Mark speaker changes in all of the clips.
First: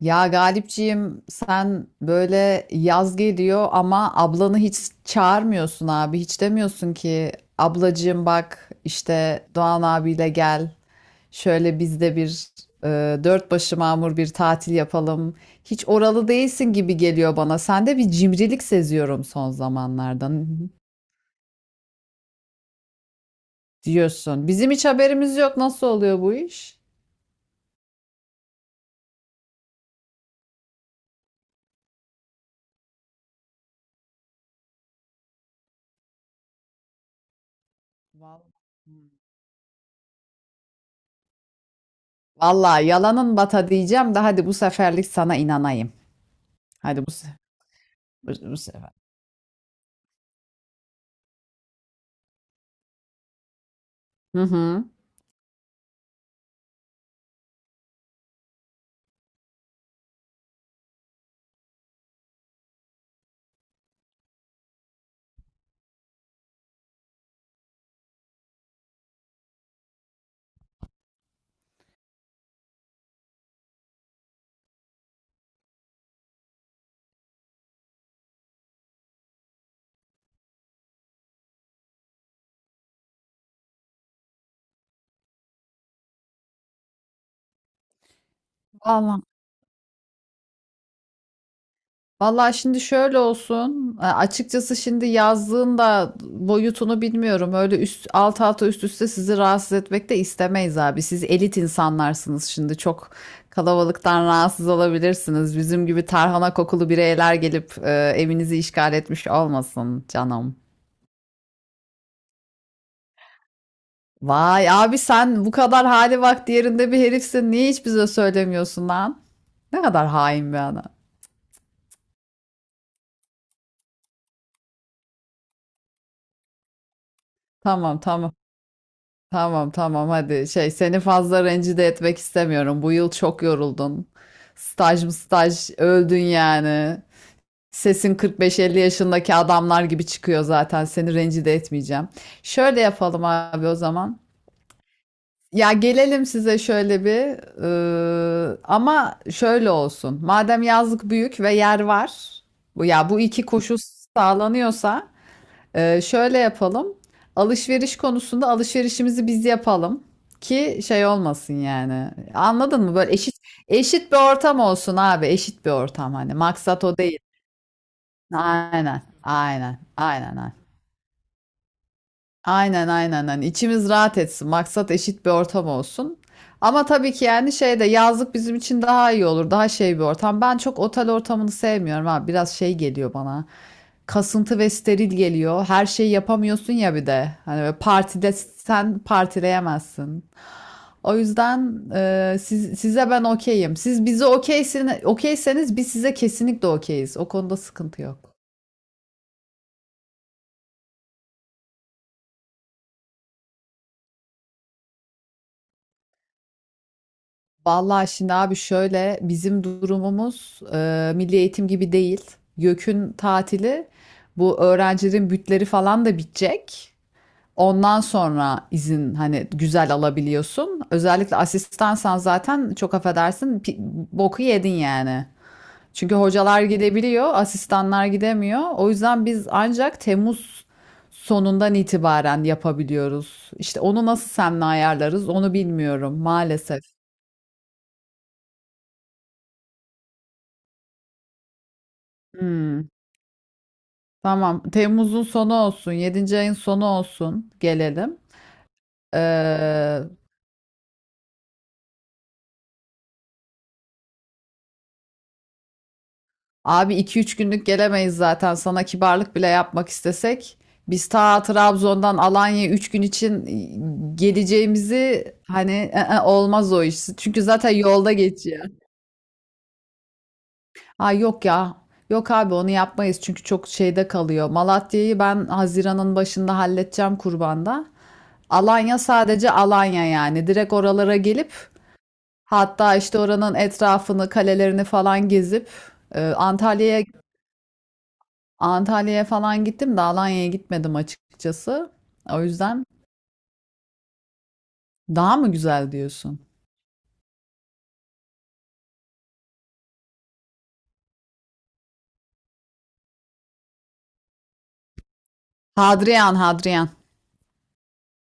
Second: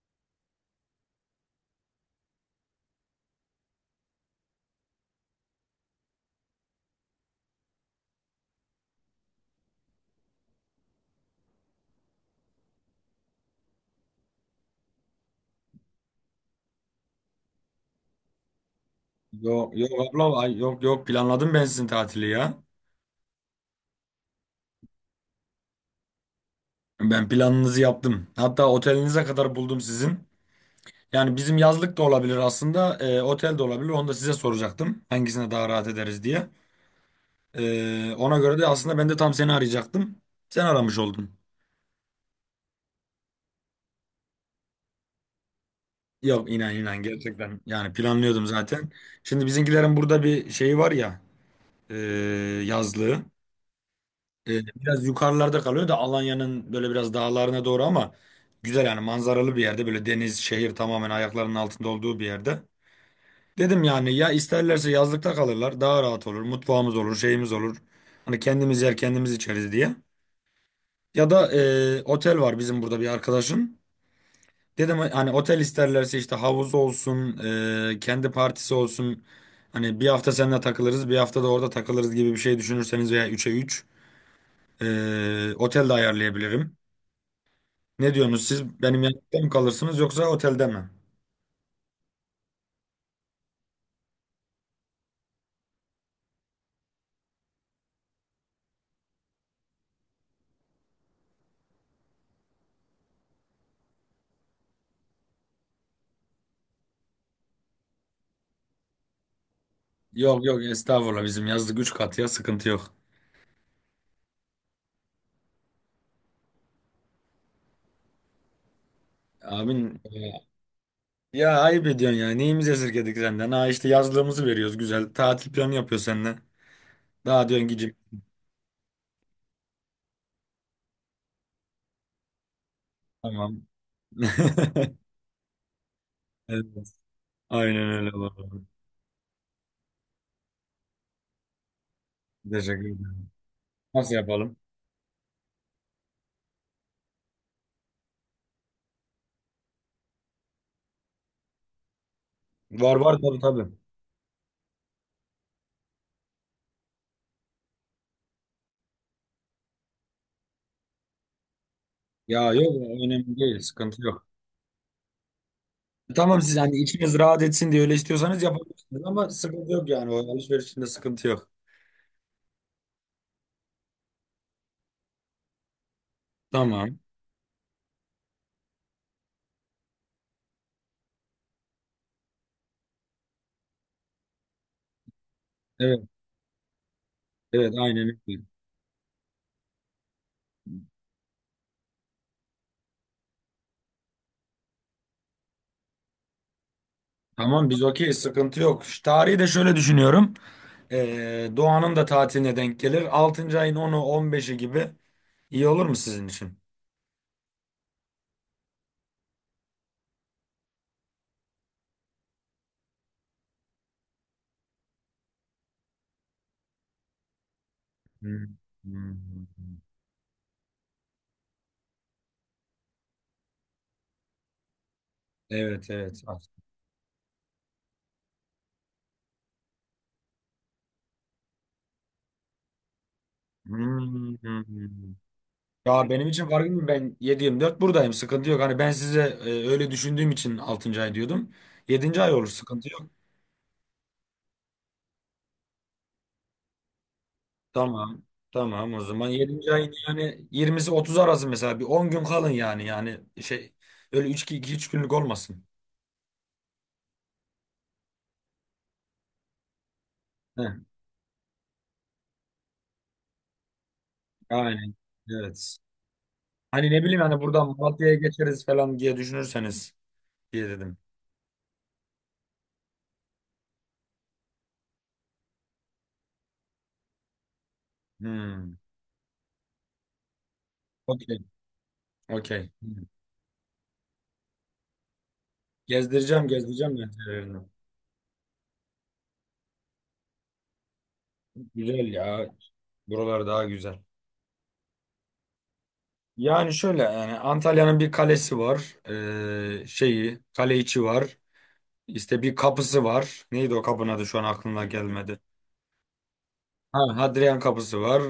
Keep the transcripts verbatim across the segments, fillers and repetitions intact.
Speaker 1: Ya Galipciğim sen böyle yaz geliyor ama ablanı hiç çağırmıyorsun abi. Hiç demiyorsun ki ablacığım bak işte Doğan abiyle gel. Şöyle biz de bir e, dört başı mamur bir tatil yapalım. Hiç oralı değilsin gibi geliyor bana. Sende bir cimrilik seziyorum son
Speaker 2: Yok yok abla,
Speaker 1: zamanlardan
Speaker 2: ay- yok yok planladım ben sizin tatili ya.
Speaker 1: diyorsun. Bizim hiç haberimiz yok. Nasıl oluyor bu iş?
Speaker 2: Ben planınızı yaptım. Hatta otelinize kadar buldum sizin. Yani bizim yazlık da olabilir aslında, e, otel de olabilir. Onu da size soracaktım. Hangisine daha rahat ederiz diye. E, ona
Speaker 1: Vallahi
Speaker 2: göre de aslında ben de tam seni arayacaktım. Sen aramış oldun.
Speaker 1: Vallahi yalanın bata diyeceğim de hadi bu seferlik sana inanayım.
Speaker 2: Yok, inan inan
Speaker 1: Hadi bu sefer.
Speaker 2: gerçekten. Yani planlıyordum
Speaker 1: Bu, bu
Speaker 2: zaten.
Speaker 1: sefer.
Speaker 2: Şimdi bizimkilerin burada bir şeyi var ya, e, yazlığı.
Speaker 1: Hı
Speaker 2: Ee,
Speaker 1: hı.
Speaker 2: biraz yukarılarda kalıyor da, Alanya'nın böyle biraz dağlarına doğru, ama güzel yani, manzaralı bir yerde, böyle deniz, şehir tamamen ayaklarının altında olduğu bir yerde. Dedim yani, ya isterlerse yazlıkta kalırlar, daha rahat olur, mutfağımız olur, şeyimiz olur, hani kendimiz yer kendimiz içeriz diye. Ya da e, otel var bizim burada bir arkadaşın. Dedim hani, otel isterlerse işte havuz olsun, e, kendi partisi olsun, hani bir hafta seninle takılırız bir hafta da orada takılırız gibi bir şey düşünürseniz, veya üçe üç e, otel de ayarlayabilirim. Ne diyorsunuz, siz benim
Speaker 1: Vallahi,
Speaker 2: yanımda mı kalırsınız yoksa otelde mi?
Speaker 1: vallahi şimdi şöyle olsun. e, Açıkçası şimdi yazdığın da boyutunu bilmiyorum. Öyle üst alt alta üst üste sizi rahatsız etmek de istemeyiz abi. Siz elit insanlarsınız şimdi. Çok kalabalıktan rahatsız olabilirsiniz. Bizim gibi tarhana kokulu bireyler gelip e, evinizi işgal etmiş olmasın
Speaker 2: Yok
Speaker 1: canım.
Speaker 2: yok, estağfurullah, bizim yazlık üç kat ya, sıkıntı yok.
Speaker 1: Vay abi sen bu kadar hali vakti yerinde bir herifsin. Niye hiç bize söylemiyorsun lan?
Speaker 2: Abin,
Speaker 1: Ne kadar hain bir adam.
Speaker 2: e, ya ayıp ediyorsun ya, neyimizi esirgedik senden, ha, işte yazlığımızı veriyoruz, güzel tatil planı yapıyor seninle. Daha diyorsun ki
Speaker 1: Tamam tamam. Tamam tamam hadi şey seni fazla rencide etmek istemiyorum. Bu yıl çok
Speaker 2: tamam.
Speaker 1: yoruldun. Staj mı staj öldün
Speaker 2: Evet.
Speaker 1: yani.
Speaker 2: Aynen öyle
Speaker 1: Sesin
Speaker 2: vallahi.
Speaker 1: kırk beş elli yaşındaki adamlar gibi çıkıyor zaten. Seni rencide etmeyeceğim. Şöyle
Speaker 2: Teşekkür
Speaker 1: yapalım
Speaker 2: ederim.
Speaker 1: abi o
Speaker 2: Nasıl
Speaker 1: zaman.
Speaker 2: yapalım?
Speaker 1: Ya gelelim size şöyle bir ıı, ama şöyle olsun. Madem yazlık büyük ve yer var. Bu
Speaker 2: Var
Speaker 1: ya
Speaker 2: var,
Speaker 1: bu
Speaker 2: tabii
Speaker 1: iki
Speaker 2: tabii.
Speaker 1: koşul sağlanıyorsa ee, şöyle yapalım. Alışveriş konusunda alışverişimizi biz yapalım ki şey olmasın yani.
Speaker 2: Ya yok,
Speaker 1: Anladın mı? Böyle eşit
Speaker 2: önemli değil, sıkıntı
Speaker 1: eşit bir
Speaker 2: yok.
Speaker 1: ortam olsun abi. Eşit bir ortam hani.
Speaker 2: Tamam, siz hani
Speaker 1: Maksat o
Speaker 2: içiniz
Speaker 1: değil.
Speaker 2: rahat etsin diye öyle istiyorsanız
Speaker 1: Aynen.
Speaker 2: yapabilirsiniz, ama sıkıntı
Speaker 1: Aynen.
Speaker 2: yok yani, o
Speaker 1: Aynen. Aynen.
Speaker 2: alışverişinde sıkıntı yok.
Speaker 1: Aynen, aynen, aynen. İçimiz rahat etsin. Maksat eşit bir ortam olsun. Ama
Speaker 2: Tamam.
Speaker 1: tabii ki yani şey de yazlık bizim için daha iyi olur. Daha şey bir ortam. Ben çok otel ortamını sevmiyorum abi. Biraz şey geliyor bana, kasıntı ve steril geliyor. Her
Speaker 2: Evet.
Speaker 1: şeyi yapamıyorsun ya bir de. Hani
Speaker 2: Evet,
Speaker 1: böyle
Speaker 2: aynen
Speaker 1: partide
Speaker 2: öyle.
Speaker 1: sen partileyemezsin. O yüzden e, siz, size ben okeyim. Siz bize okeysin, okeyseniz biz size kesinlikle okeyiz. O konuda
Speaker 2: Tamam, biz
Speaker 1: sıkıntı
Speaker 2: okeyiz,
Speaker 1: yok.
Speaker 2: sıkıntı yok. Şu tarihi de şöyle düşünüyorum. Ee, Doğan'ın da tatiline denk gelir. altıncı ayın onu on beşi gibi iyi olur mu sizin için?
Speaker 1: Vallahi şimdi abi şöyle bizim durumumuz e, milli eğitim gibi değil. YÖK'ün tatili, bu öğrencilerin bütleri falan da bitecek. Ondan
Speaker 2: Hmm,
Speaker 1: sonra
Speaker 2: hmm,
Speaker 1: izin hani
Speaker 2: hmm.
Speaker 1: güzel alabiliyorsun. Özellikle asistansan zaten çok affedersin pi- boku yedin yani.
Speaker 2: Evet
Speaker 1: Çünkü
Speaker 2: evet.
Speaker 1: hocalar gidebiliyor, asistanlar gidemiyor. O yüzden biz ancak Temmuz sonundan itibaren yapabiliyoruz. İşte onu nasıl
Speaker 2: Hmm, hmm,
Speaker 1: seninle
Speaker 2: hmm.
Speaker 1: ayarlarız onu
Speaker 2: Ya
Speaker 1: bilmiyorum
Speaker 2: benim için fark
Speaker 1: maalesef.
Speaker 2: etmiyor. Ben yedi yirmi dört buradayım, sıkıntı yok. Hani ben size e, öyle düşündüğüm için altıncı ay diyordum. Yedinci ay olur,
Speaker 1: Hmm,
Speaker 2: sıkıntı yok.
Speaker 1: tamam. Temmuz'un sonu olsun, yedinci ayın sonu olsun gelelim.
Speaker 2: Tamam. Tamam, o zaman yedinci ayın
Speaker 1: Ee,
Speaker 2: yani yirmisi otuz arası, mesela bir on gün kalın, yani yani şey, öyle üç iki üç günlük olmasın.
Speaker 1: Abi iki üç günlük gelemeyiz zaten. Sana kibarlık bile yapmak istesek.
Speaker 2: Heh,
Speaker 1: Biz ta Trabzon'dan Alanya'ya üç gün için
Speaker 2: aynen.
Speaker 1: geleceğimizi hani
Speaker 2: Evet.
Speaker 1: "Ee, olmaz o
Speaker 2: Hani
Speaker 1: iş.
Speaker 2: ne bileyim, hani
Speaker 1: Çünkü
Speaker 2: buradan
Speaker 1: zaten yolda
Speaker 2: Malatya'ya
Speaker 1: geçiyor.
Speaker 2: geçeriz falan diye düşünürseniz diye dedim.
Speaker 1: Ha yok ya. Yok abi onu yapmayız çünkü çok şeyde kalıyor. Malatya'yı ben Haziran'ın başında halledeceğim kurbanda.
Speaker 2: Hmm.
Speaker 1: Alanya sadece Alanya yani. Direkt oralara
Speaker 2: Okey.
Speaker 1: gelip
Speaker 2: Okey.
Speaker 1: hatta
Speaker 2: Hmm.
Speaker 1: işte oranın etrafını, kalelerini falan gezip e,
Speaker 2: Gezdireceğim, gezdireceğim
Speaker 1: Antalya'ya
Speaker 2: ben yerlerini.
Speaker 1: Antalya'ya falan gittim de Alanya'ya gitmedim açıkçası.
Speaker 2: Güzel
Speaker 1: O
Speaker 2: ya.
Speaker 1: yüzden
Speaker 2: Buralar daha güzel.
Speaker 1: daha mı güzel diyorsun?
Speaker 2: Yani şöyle yani, Antalya'nın bir kalesi var. Ee, şeyi, kale içi var. İşte bir kapısı var. Neydi o kapının adı, şu an aklımda gelmedi.
Speaker 1: Hadrian, Hadrian.
Speaker 2: Ha, Hadrian Kapısı var.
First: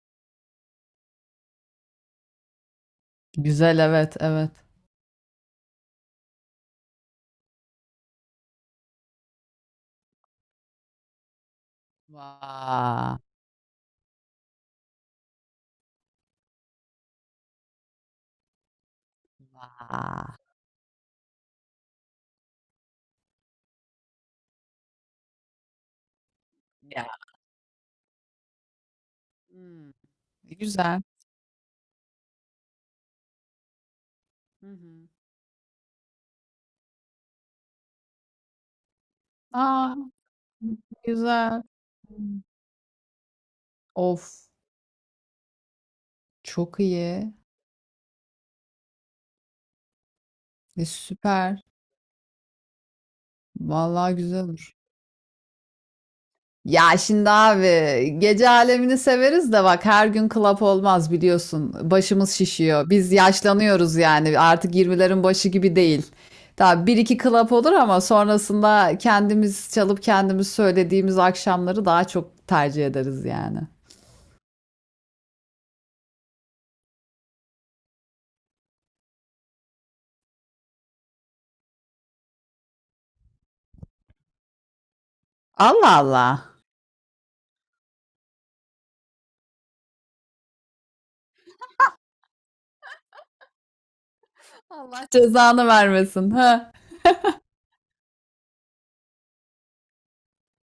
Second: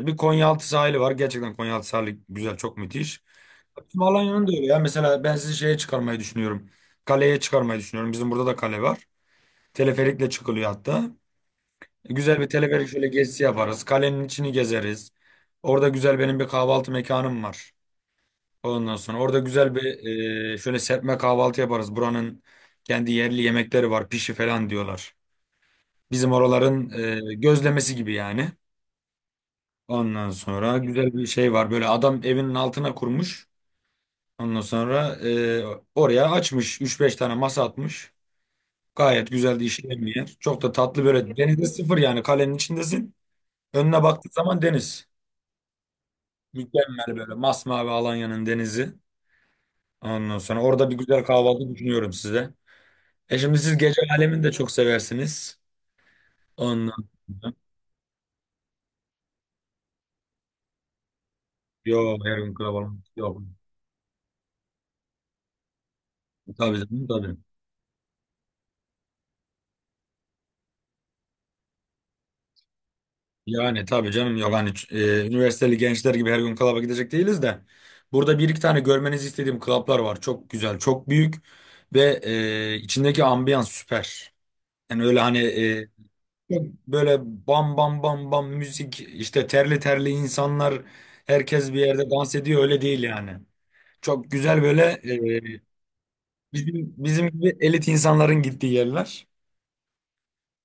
Speaker 2: Ee, bir Konyaaltı sahili var. Gerçekten Konyaaltı sahili güzel, çok müthiş.
Speaker 1: Güzel,
Speaker 2: Bizim
Speaker 1: evet,
Speaker 2: Alanya'nın da
Speaker 1: evet.
Speaker 2: öyle ya. Mesela ben sizi şeye çıkarmayı düşünüyorum. Kaleye çıkarmayı düşünüyorum. Bizim burada da kale var. Teleferikle çıkılıyor hatta. Güzel bir teleferik şöyle
Speaker 1: Vaa,
Speaker 2: gezisi yaparız. Kalenin içini gezeriz. Orada güzel benim bir kahvaltı mekanım var. Ondan sonra orada güzel bir
Speaker 1: vaa.
Speaker 2: e, şöyle serpme kahvaltı yaparız. Buranın kendi yerli yemekleri var. Pişi falan diyorlar. Bizim oraların
Speaker 1: Ya.
Speaker 2: e, gözlemesi gibi yani.
Speaker 1: Hmm,
Speaker 2: Ondan sonra
Speaker 1: güzel.
Speaker 2: güzel bir şey var. Böyle adam evinin altına kurmuş. Ondan
Speaker 1: Hı hı.
Speaker 2: sonra e, oraya açmış. Üç beş tane masa atmış. Gayet güzel de
Speaker 1: Aa,
Speaker 2: işleyen bir yer. Çok da tatlı böyle.
Speaker 1: güzel.
Speaker 2: Denizde sıfır
Speaker 1: Hı.
Speaker 2: yani, kalenin içindesin. Önüne baktığın
Speaker 1: Of,
Speaker 2: zaman deniz.
Speaker 1: çok
Speaker 2: Mükemmel,
Speaker 1: iyi.
Speaker 2: böyle masmavi Alanya'nın denizi. Ondan sonra
Speaker 1: E,
Speaker 2: orada bir güzel
Speaker 1: süper.
Speaker 2: kahvaltı düşünüyorum size. E şimdi siz gece
Speaker 1: Vallahi güzel
Speaker 2: alemini de çok
Speaker 1: olur.
Speaker 2: seversiniz.
Speaker 1: Ya
Speaker 2: Ondan
Speaker 1: şimdi
Speaker 2: sonra.
Speaker 1: abi gece alemini severiz de bak her gün club olmaz biliyorsun.
Speaker 2: Yo,
Speaker 1: Başımız
Speaker 2: her gün
Speaker 1: şişiyor.
Speaker 2: kahvaltı.
Speaker 1: Biz
Speaker 2: Yok.
Speaker 1: yaşlanıyoruz yani artık yirmilerin başı gibi değil.
Speaker 2: Tabii
Speaker 1: Tabii bir
Speaker 2: canım
Speaker 1: iki
Speaker 2: tabii.
Speaker 1: club olur ama sonrasında kendimiz çalıp kendimiz söylediğimiz akşamları daha çok tercih ederiz yani.
Speaker 2: Yani tabii canım, yok hani e, üniversiteli gençler gibi her gün klaba gidecek değiliz de, burada bir iki tane görmenizi istediğim klaplar var. Çok güzel, çok büyük ve e, içindeki ambiyans süper. Yani öyle hani, e,
Speaker 1: Allah Allah.
Speaker 2: çok böyle bam bam bam bam müzik, işte terli terli insanlar herkes bir yerde dans ediyor, öyle değil yani. Çok güzel böyle,
Speaker 1: Allah
Speaker 2: e,
Speaker 1: cezanı vermesin. Ha.
Speaker 2: bizim bizim gibi elit insanların gittiği yerler.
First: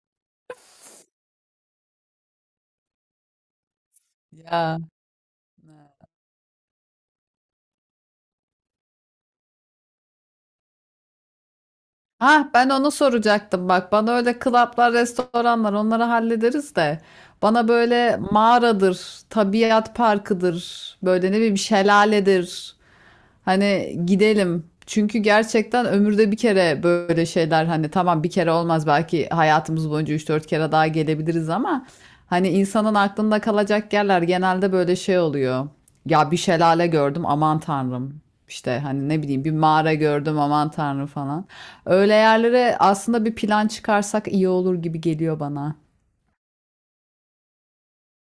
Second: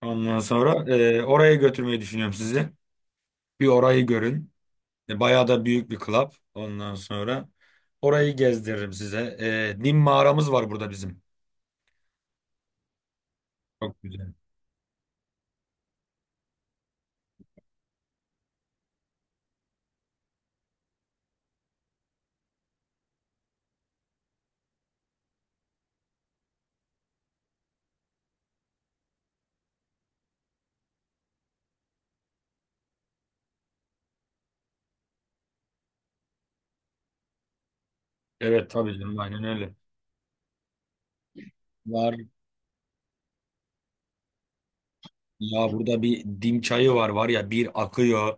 Speaker 2: Ondan sonra e, oraya götürmeyi düşünüyorum sizi. Bir orayı görün.
Speaker 1: Ya.
Speaker 2: E, Bayağı da büyük bir club. Ondan sonra orayı gezdiririm size. E, Nim mağaramız var burada bizim.
Speaker 1: Ha ben onu soracaktım, bak
Speaker 2: Çok
Speaker 1: bana
Speaker 2: güzel.
Speaker 1: öyle klaplar, restoranlar onları hallederiz de bana böyle mağaradır, tabiat parkıdır, böyle ne bileyim şelaledir, hani gidelim. Çünkü gerçekten ömürde bir kere böyle şeyler, hani tamam bir kere olmaz belki, hayatımız boyunca üç dört kere daha gelebiliriz ama hani insanın aklında kalacak yerler genelde böyle şey oluyor. Ya bir şelale gördüm aman tanrım.
Speaker 2: Evet,
Speaker 1: İşte
Speaker 2: tabii
Speaker 1: hani
Speaker 2: canım,
Speaker 1: ne
Speaker 2: aynen
Speaker 1: bileyim bir
Speaker 2: öyle.
Speaker 1: mağara gördüm aman tanrım falan. Öyle
Speaker 2: Var
Speaker 1: yerlere aslında bir plan çıkarsak iyi olur gibi geliyor
Speaker 2: ya,
Speaker 1: bana.
Speaker 2: burada bir dim çayı var, var ya, bir akıyor.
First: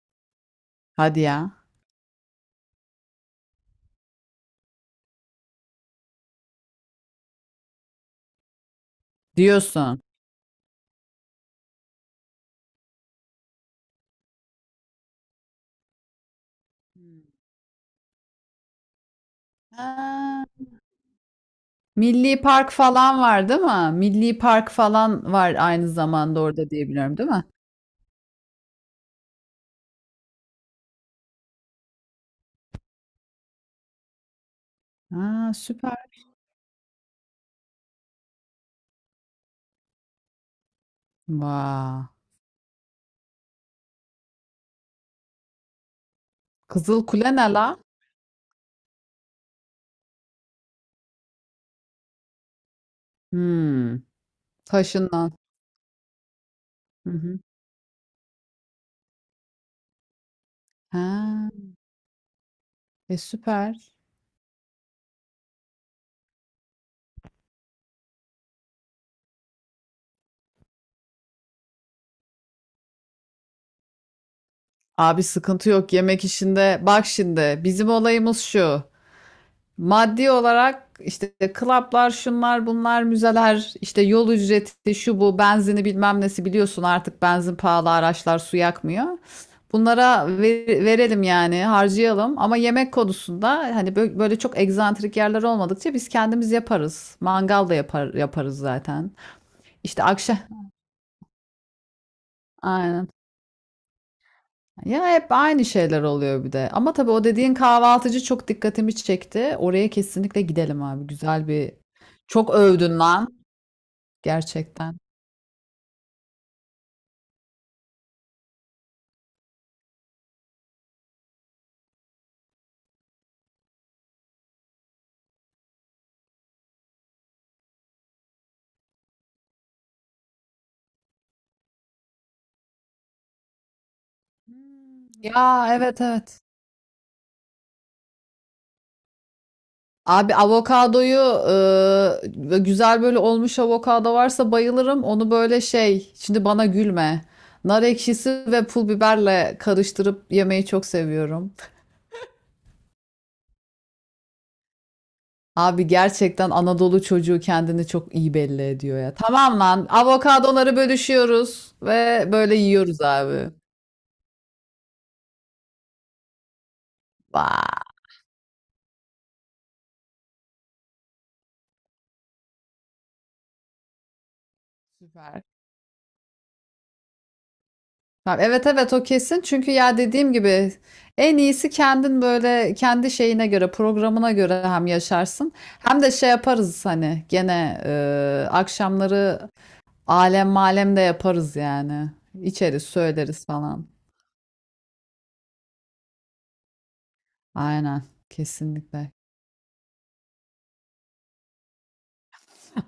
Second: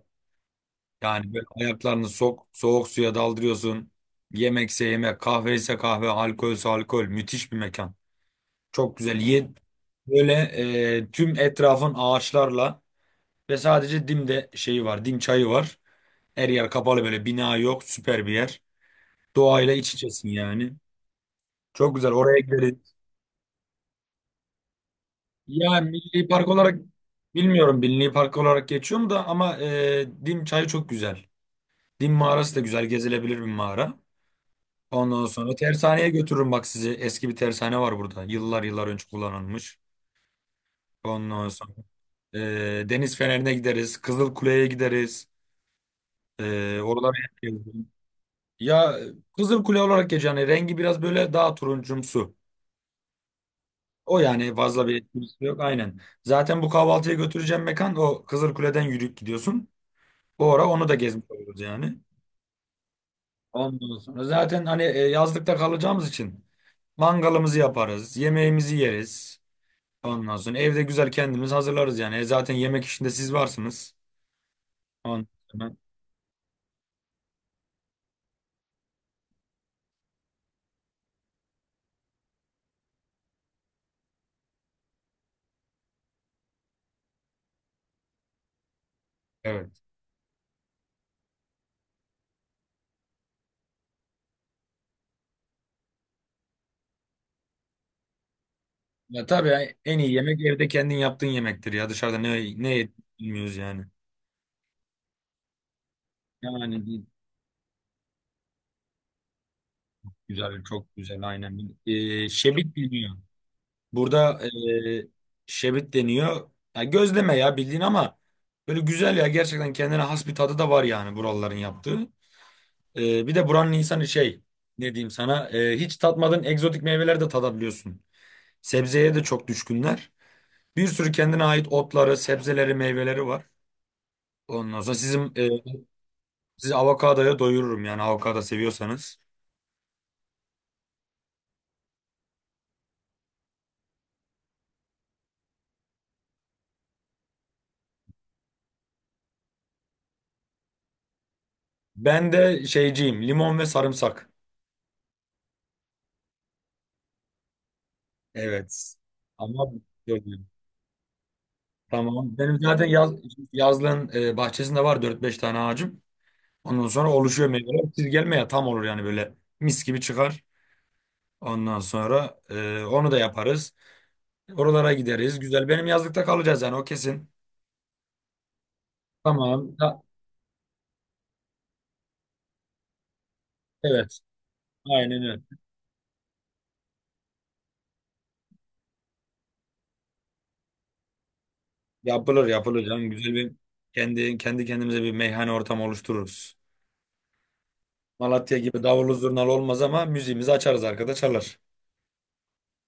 Speaker 1: Hadi
Speaker 2: Yani böyle
Speaker 1: ya.
Speaker 2: ayaklarını sok, soğuk suya daldırıyorsun. Yemekse yemek, kahve ise kahve, alkolse alkol. Müthiş bir mekan. Çok güzel. Ye
Speaker 1: Diyorsun.
Speaker 2: böyle e, tüm etrafın ağaçlarla, ve sadece dimde şeyi var. Dim çayı var. Her yer kapalı, böyle bina yok. Süper bir yer. Doğayla iç içesin
Speaker 1: Ha.
Speaker 2: yani. Çok güzel, oraya
Speaker 1: Milli park
Speaker 2: gideriz.
Speaker 1: falan var değil mi? Milli park falan var
Speaker 2: Ya,
Speaker 1: aynı
Speaker 2: milli
Speaker 1: zamanda
Speaker 2: park
Speaker 1: orada
Speaker 2: olarak
Speaker 1: diye, değil mi?
Speaker 2: bilmiyorum milli park olarak geçiyor mu da, ama e, Dim Çayı çok güzel. Dim mağarası da güzel, gezilebilir bir mağara. Ondan
Speaker 1: Ha,
Speaker 2: sonra
Speaker 1: süper.
Speaker 2: tersaneye götürürüm bak sizi. Eski bir tersane var burada. Yıllar yıllar önce kullanılmış. Ondan sonra
Speaker 1: Vay.
Speaker 2: e, Deniz Feneri'ne gideriz. Kızıl Kule'ye gideriz. E,
Speaker 1: Kızıl
Speaker 2: oralara
Speaker 1: Kule
Speaker 2: hep
Speaker 1: ne la?
Speaker 2: gezdim. Ya, Kızıl Kule olarak geçiyor. Yani rengi biraz böyle daha turuncumsu.
Speaker 1: Hmm.
Speaker 2: O yani, fazla bir
Speaker 1: Taşından.
Speaker 2: etkisi yok, aynen. Zaten bu
Speaker 1: Hı
Speaker 2: kahvaltıya
Speaker 1: hı.
Speaker 2: götüreceğim mekan, o Kızılkule'den yürüyüp gidiyorsun. Bu ara onu da gezmiş
Speaker 1: Ha,
Speaker 2: oluruz yani.
Speaker 1: e süper.
Speaker 2: Ondan sonra zaten, hani e, yazlıkta kalacağımız için mangalımızı yaparız, yemeğimizi yeriz. Ondan sonra evde güzel kendimiz hazırlarız yani. E, zaten yemek işinde siz varsınız.
Speaker 1: Abi
Speaker 2: Ondan
Speaker 1: sıkıntı
Speaker 2: sonra,
Speaker 1: yok yemek işinde. Bak şimdi bizim olayımız şu. Maddi olarak işte klaplar, şunlar, bunlar, müzeler, işte yol ücreti, şu bu, benzini bilmem nesi, biliyorsun artık benzin pahalı, araçlar su yakmıyor.
Speaker 2: evet.
Speaker 1: Bunlara ver- verelim yani, harcayalım ama yemek konusunda hani bö- böyle çok egzantrik yerler olmadıkça biz kendimiz yaparız. Mangal da yapar, yaparız zaten.
Speaker 2: Ya tabii ya, en
Speaker 1: İşte
Speaker 2: iyi
Speaker 1: akşam,
Speaker 2: yemek evde kendin yaptığın yemektir ya. Dışarıda ne ne yediğimizi
Speaker 1: aynen.
Speaker 2: bilmiyoruz yani.
Speaker 1: Ya hep aynı şeyler oluyor bir de.
Speaker 2: Yani
Speaker 1: Ama
Speaker 2: bir-
Speaker 1: tabii o dediğin kahvaltıcı çok dikkatimi çekti. Oraya kesinlikle
Speaker 2: güzel,
Speaker 1: gidelim
Speaker 2: çok
Speaker 1: abi.
Speaker 2: güzel,
Speaker 1: Güzel bir
Speaker 2: aynen. E,
Speaker 1: çok
Speaker 2: şebit
Speaker 1: övdün
Speaker 2: bilmiyor.
Speaker 1: lan.
Speaker 2: Burada e,
Speaker 1: Gerçekten.
Speaker 2: şebit deniyor. Ya gözleme ya, bildiğin, ama böyle güzel ya, gerçekten kendine has bir tadı da var yani buraların yaptığı. E, bir de buranın insanı, şey, ne diyeyim sana, e, hiç tatmadığın egzotik meyveler de tadabiliyorsun. Sebzeye de çok düşkünler. Bir sürü kendine ait otları, sebzeleri, meyveleri var. Ondan sonra
Speaker 1: Hmm,
Speaker 2: sizin e,
Speaker 1: ya evet evet.
Speaker 2: sizi avokadoya doyururum yani, avokado seviyorsanız.
Speaker 1: Abi avokadoyu e, güzel böyle olmuş avokado varsa bayılırım. Onu böyle şey, şimdi bana gülme. Nar ekşisi ve pul biberle karıştırıp yemeyi çok seviyorum.
Speaker 2: Ben de şeyciyim, limon ve sarımsak.
Speaker 1: Abi gerçekten Anadolu çocuğu kendini çok iyi belli
Speaker 2: Evet.
Speaker 1: ediyor ya. Tamam
Speaker 2: Ama
Speaker 1: lan, avokadoları bölüşüyoruz ve
Speaker 2: tamam.
Speaker 1: böyle
Speaker 2: Benim zaten
Speaker 1: yiyoruz
Speaker 2: yaz,
Speaker 1: abi.
Speaker 2: yazlığın e, bahçesinde var dört beş tane ağacım. Ondan sonra oluşuyor meyveler.
Speaker 1: Vay,
Speaker 2: Siz gelmeye tam olur yani, böyle mis gibi çıkar. Ondan sonra e, onu da yaparız. Oralara gideriz.
Speaker 1: süper.
Speaker 2: Güzel. Benim yazlıkta kalacağız yani, o kesin.
Speaker 1: Tamam, evet evet o kesin çünkü
Speaker 2: Tamam.
Speaker 1: ya
Speaker 2: Da,
Speaker 1: dediğim gibi en iyisi kendin böyle kendi şeyine göre,
Speaker 2: evet.
Speaker 1: programına göre hem
Speaker 2: Aynen öyle.
Speaker 1: yaşarsın hem de şey yaparız hani gene e, akşamları alem malem de yaparız yani,
Speaker 2: Yapılır
Speaker 1: içeriz
Speaker 2: yapılır canım. Güzel
Speaker 1: söyleriz
Speaker 2: bir
Speaker 1: falan,
Speaker 2: kendi kendi kendimize bir meyhane ortamı oluştururuz.
Speaker 1: aynen,
Speaker 2: Malatya gibi
Speaker 1: kesinlikle.
Speaker 2: davullu zurnalı olmaz, ama müziğimizi açarız arkada çalar.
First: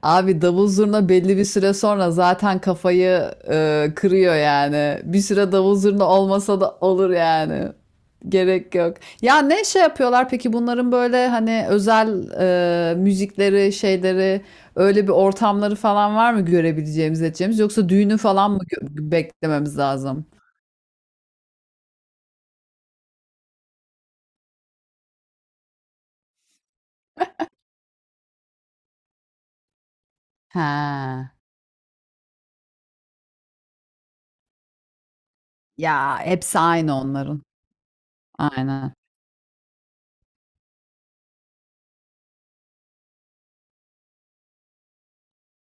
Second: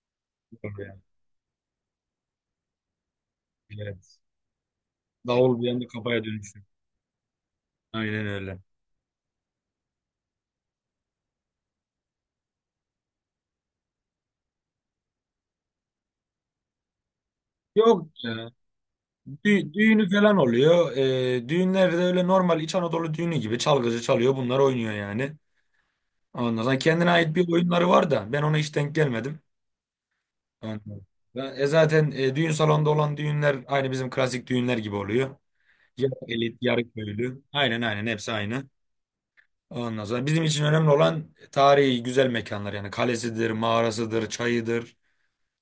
Speaker 1: Abi davul
Speaker 2: Olur yani.
Speaker 1: zurna belli bir süre sonra zaten kafayı e,
Speaker 2: Evet.
Speaker 1: kırıyor yani. Bir süre
Speaker 2: Davul bir
Speaker 1: davul
Speaker 2: anda
Speaker 1: zurna
Speaker 2: kafaya
Speaker 1: olmasa
Speaker 2: dönüşür.
Speaker 1: da olur yani.
Speaker 2: Aynen öyle.
Speaker 1: Gerek yok. Ya ne şey yapıyorlar peki bunların, böyle hani özel e, müzikleri, şeyleri, öyle bir ortamları falan var mı görebileceğimiz, edeceğimiz, yoksa
Speaker 2: Yok
Speaker 1: düğünü
Speaker 2: ya.
Speaker 1: falan mı gö-
Speaker 2: Dü-
Speaker 1: beklememiz
Speaker 2: düğünü
Speaker 1: lazım?
Speaker 2: falan oluyor. Ee, düğünlerde öyle normal İç Anadolu düğünü gibi çalgıcı çalıyor. Bunlar oynuyor yani. Ondan sonra kendine ait bir oyunları var da ben ona hiç denk gelmedim. Ondan
Speaker 1: He.
Speaker 2: sonra- E Zaten e, düğün salonunda olan düğünler aynı bizim klasik düğünler gibi oluyor. Yarı
Speaker 1: Ya
Speaker 2: elit,
Speaker 1: hepsi
Speaker 2: yarı
Speaker 1: aynı onların.
Speaker 2: köylü. Aynen aynen hepsi aynı.
Speaker 1: Aynen.
Speaker 2: Ondan sonra bizim için önemli olan tarihi güzel mekanlar yani, kalesidir, mağarasıdır, çayıdır.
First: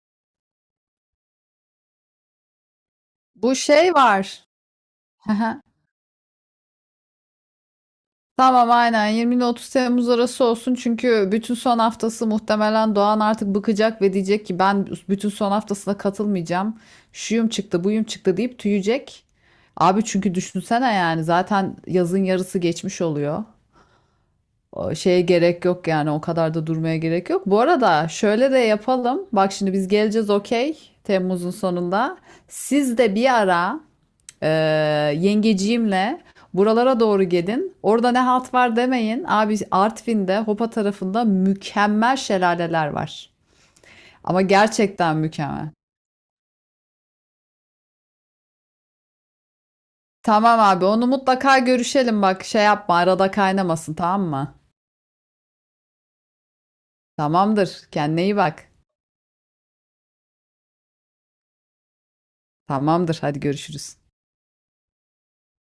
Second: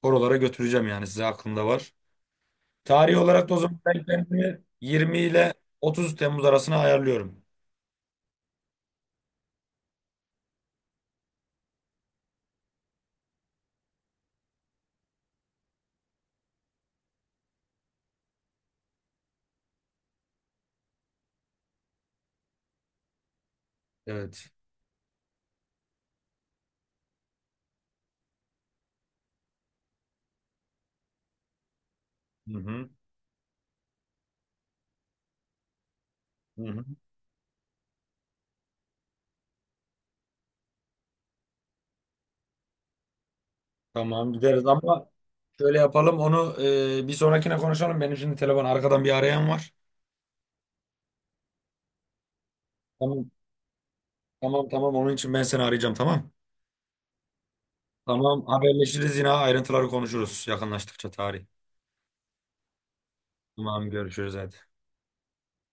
Speaker 2: Oralara götüreceğim yani size, aklımda var. Tarihi olarak da
Speaker 1: Bu
Speaker 2: o zaman
Speaker 1: şey
Speaker 2: ben
Speaker 1: var.
Speaker 2: kendimi yirmi ile otuz Temmuz arasına ayarlıyorum.
Speaker 1: Tamam aynen yirmi ile otuz Temmuz arası olsun çünkü bütün son haftası muhtemelen Doğan artık bıkacak ve diyecek ki ben bütün son haftasına katılmayacağım. Şuyum çıktı, buyum çıktı deyip tüyecek. Abi çünkü düşünsene yani zaten yazın yarısı geçmiş oluyor.
Speaker 2: Evet.
Speaker 1: O şeye gerek yok yani, o kadar da durmaya gerek yok. Bu arada şöyle de yapalım. Bak şimdi biz geleceğiz okey, Temmuz'un sonunda.
Speaker 2: Hı hı.
Speaker 1: Siz de bir ara ee, yengeciğimle
Speaker 2: Hı hı.
Speaker 1: buralara doğru gelin. Orada ne halt var demeyin. Abi Artvin'de Hopa tarafında mükemmel şelaleler var.
Speaker 2: Tamam
Speaker 1: Ama
Speaker 2: gideriz, ama
Speaker 1: gerçekten mükemmel.
Speaker 2: şöyle yapalım onu, e, bir sonrakine konuşalım. Benim şimdi telefon, arkadan bir arayan var.
Speaker 1: Tamam abi onu mutlaka görüşelim, bak şey yapma,
Speaker 2: Tamam
Speaker 1: arada kaynamasın, tamam mı?
Speaker 2: tamam tamam, onun için ben seni arayacağım, tamam.
Speaker 1: Tamamdır, kendine iyi
Speaker 2: Tamam,
Speaker 1: bak.
Speaker 2: haberleşiriz yine, ayrıntıları konuşuruz yakınlaştıkça tarih.
Speaker 1: Tamamdır, hadi
Speaker 2: Tamam,
Speaker 1: görüşürüz.
Speaker 2: görüşürüz hadi.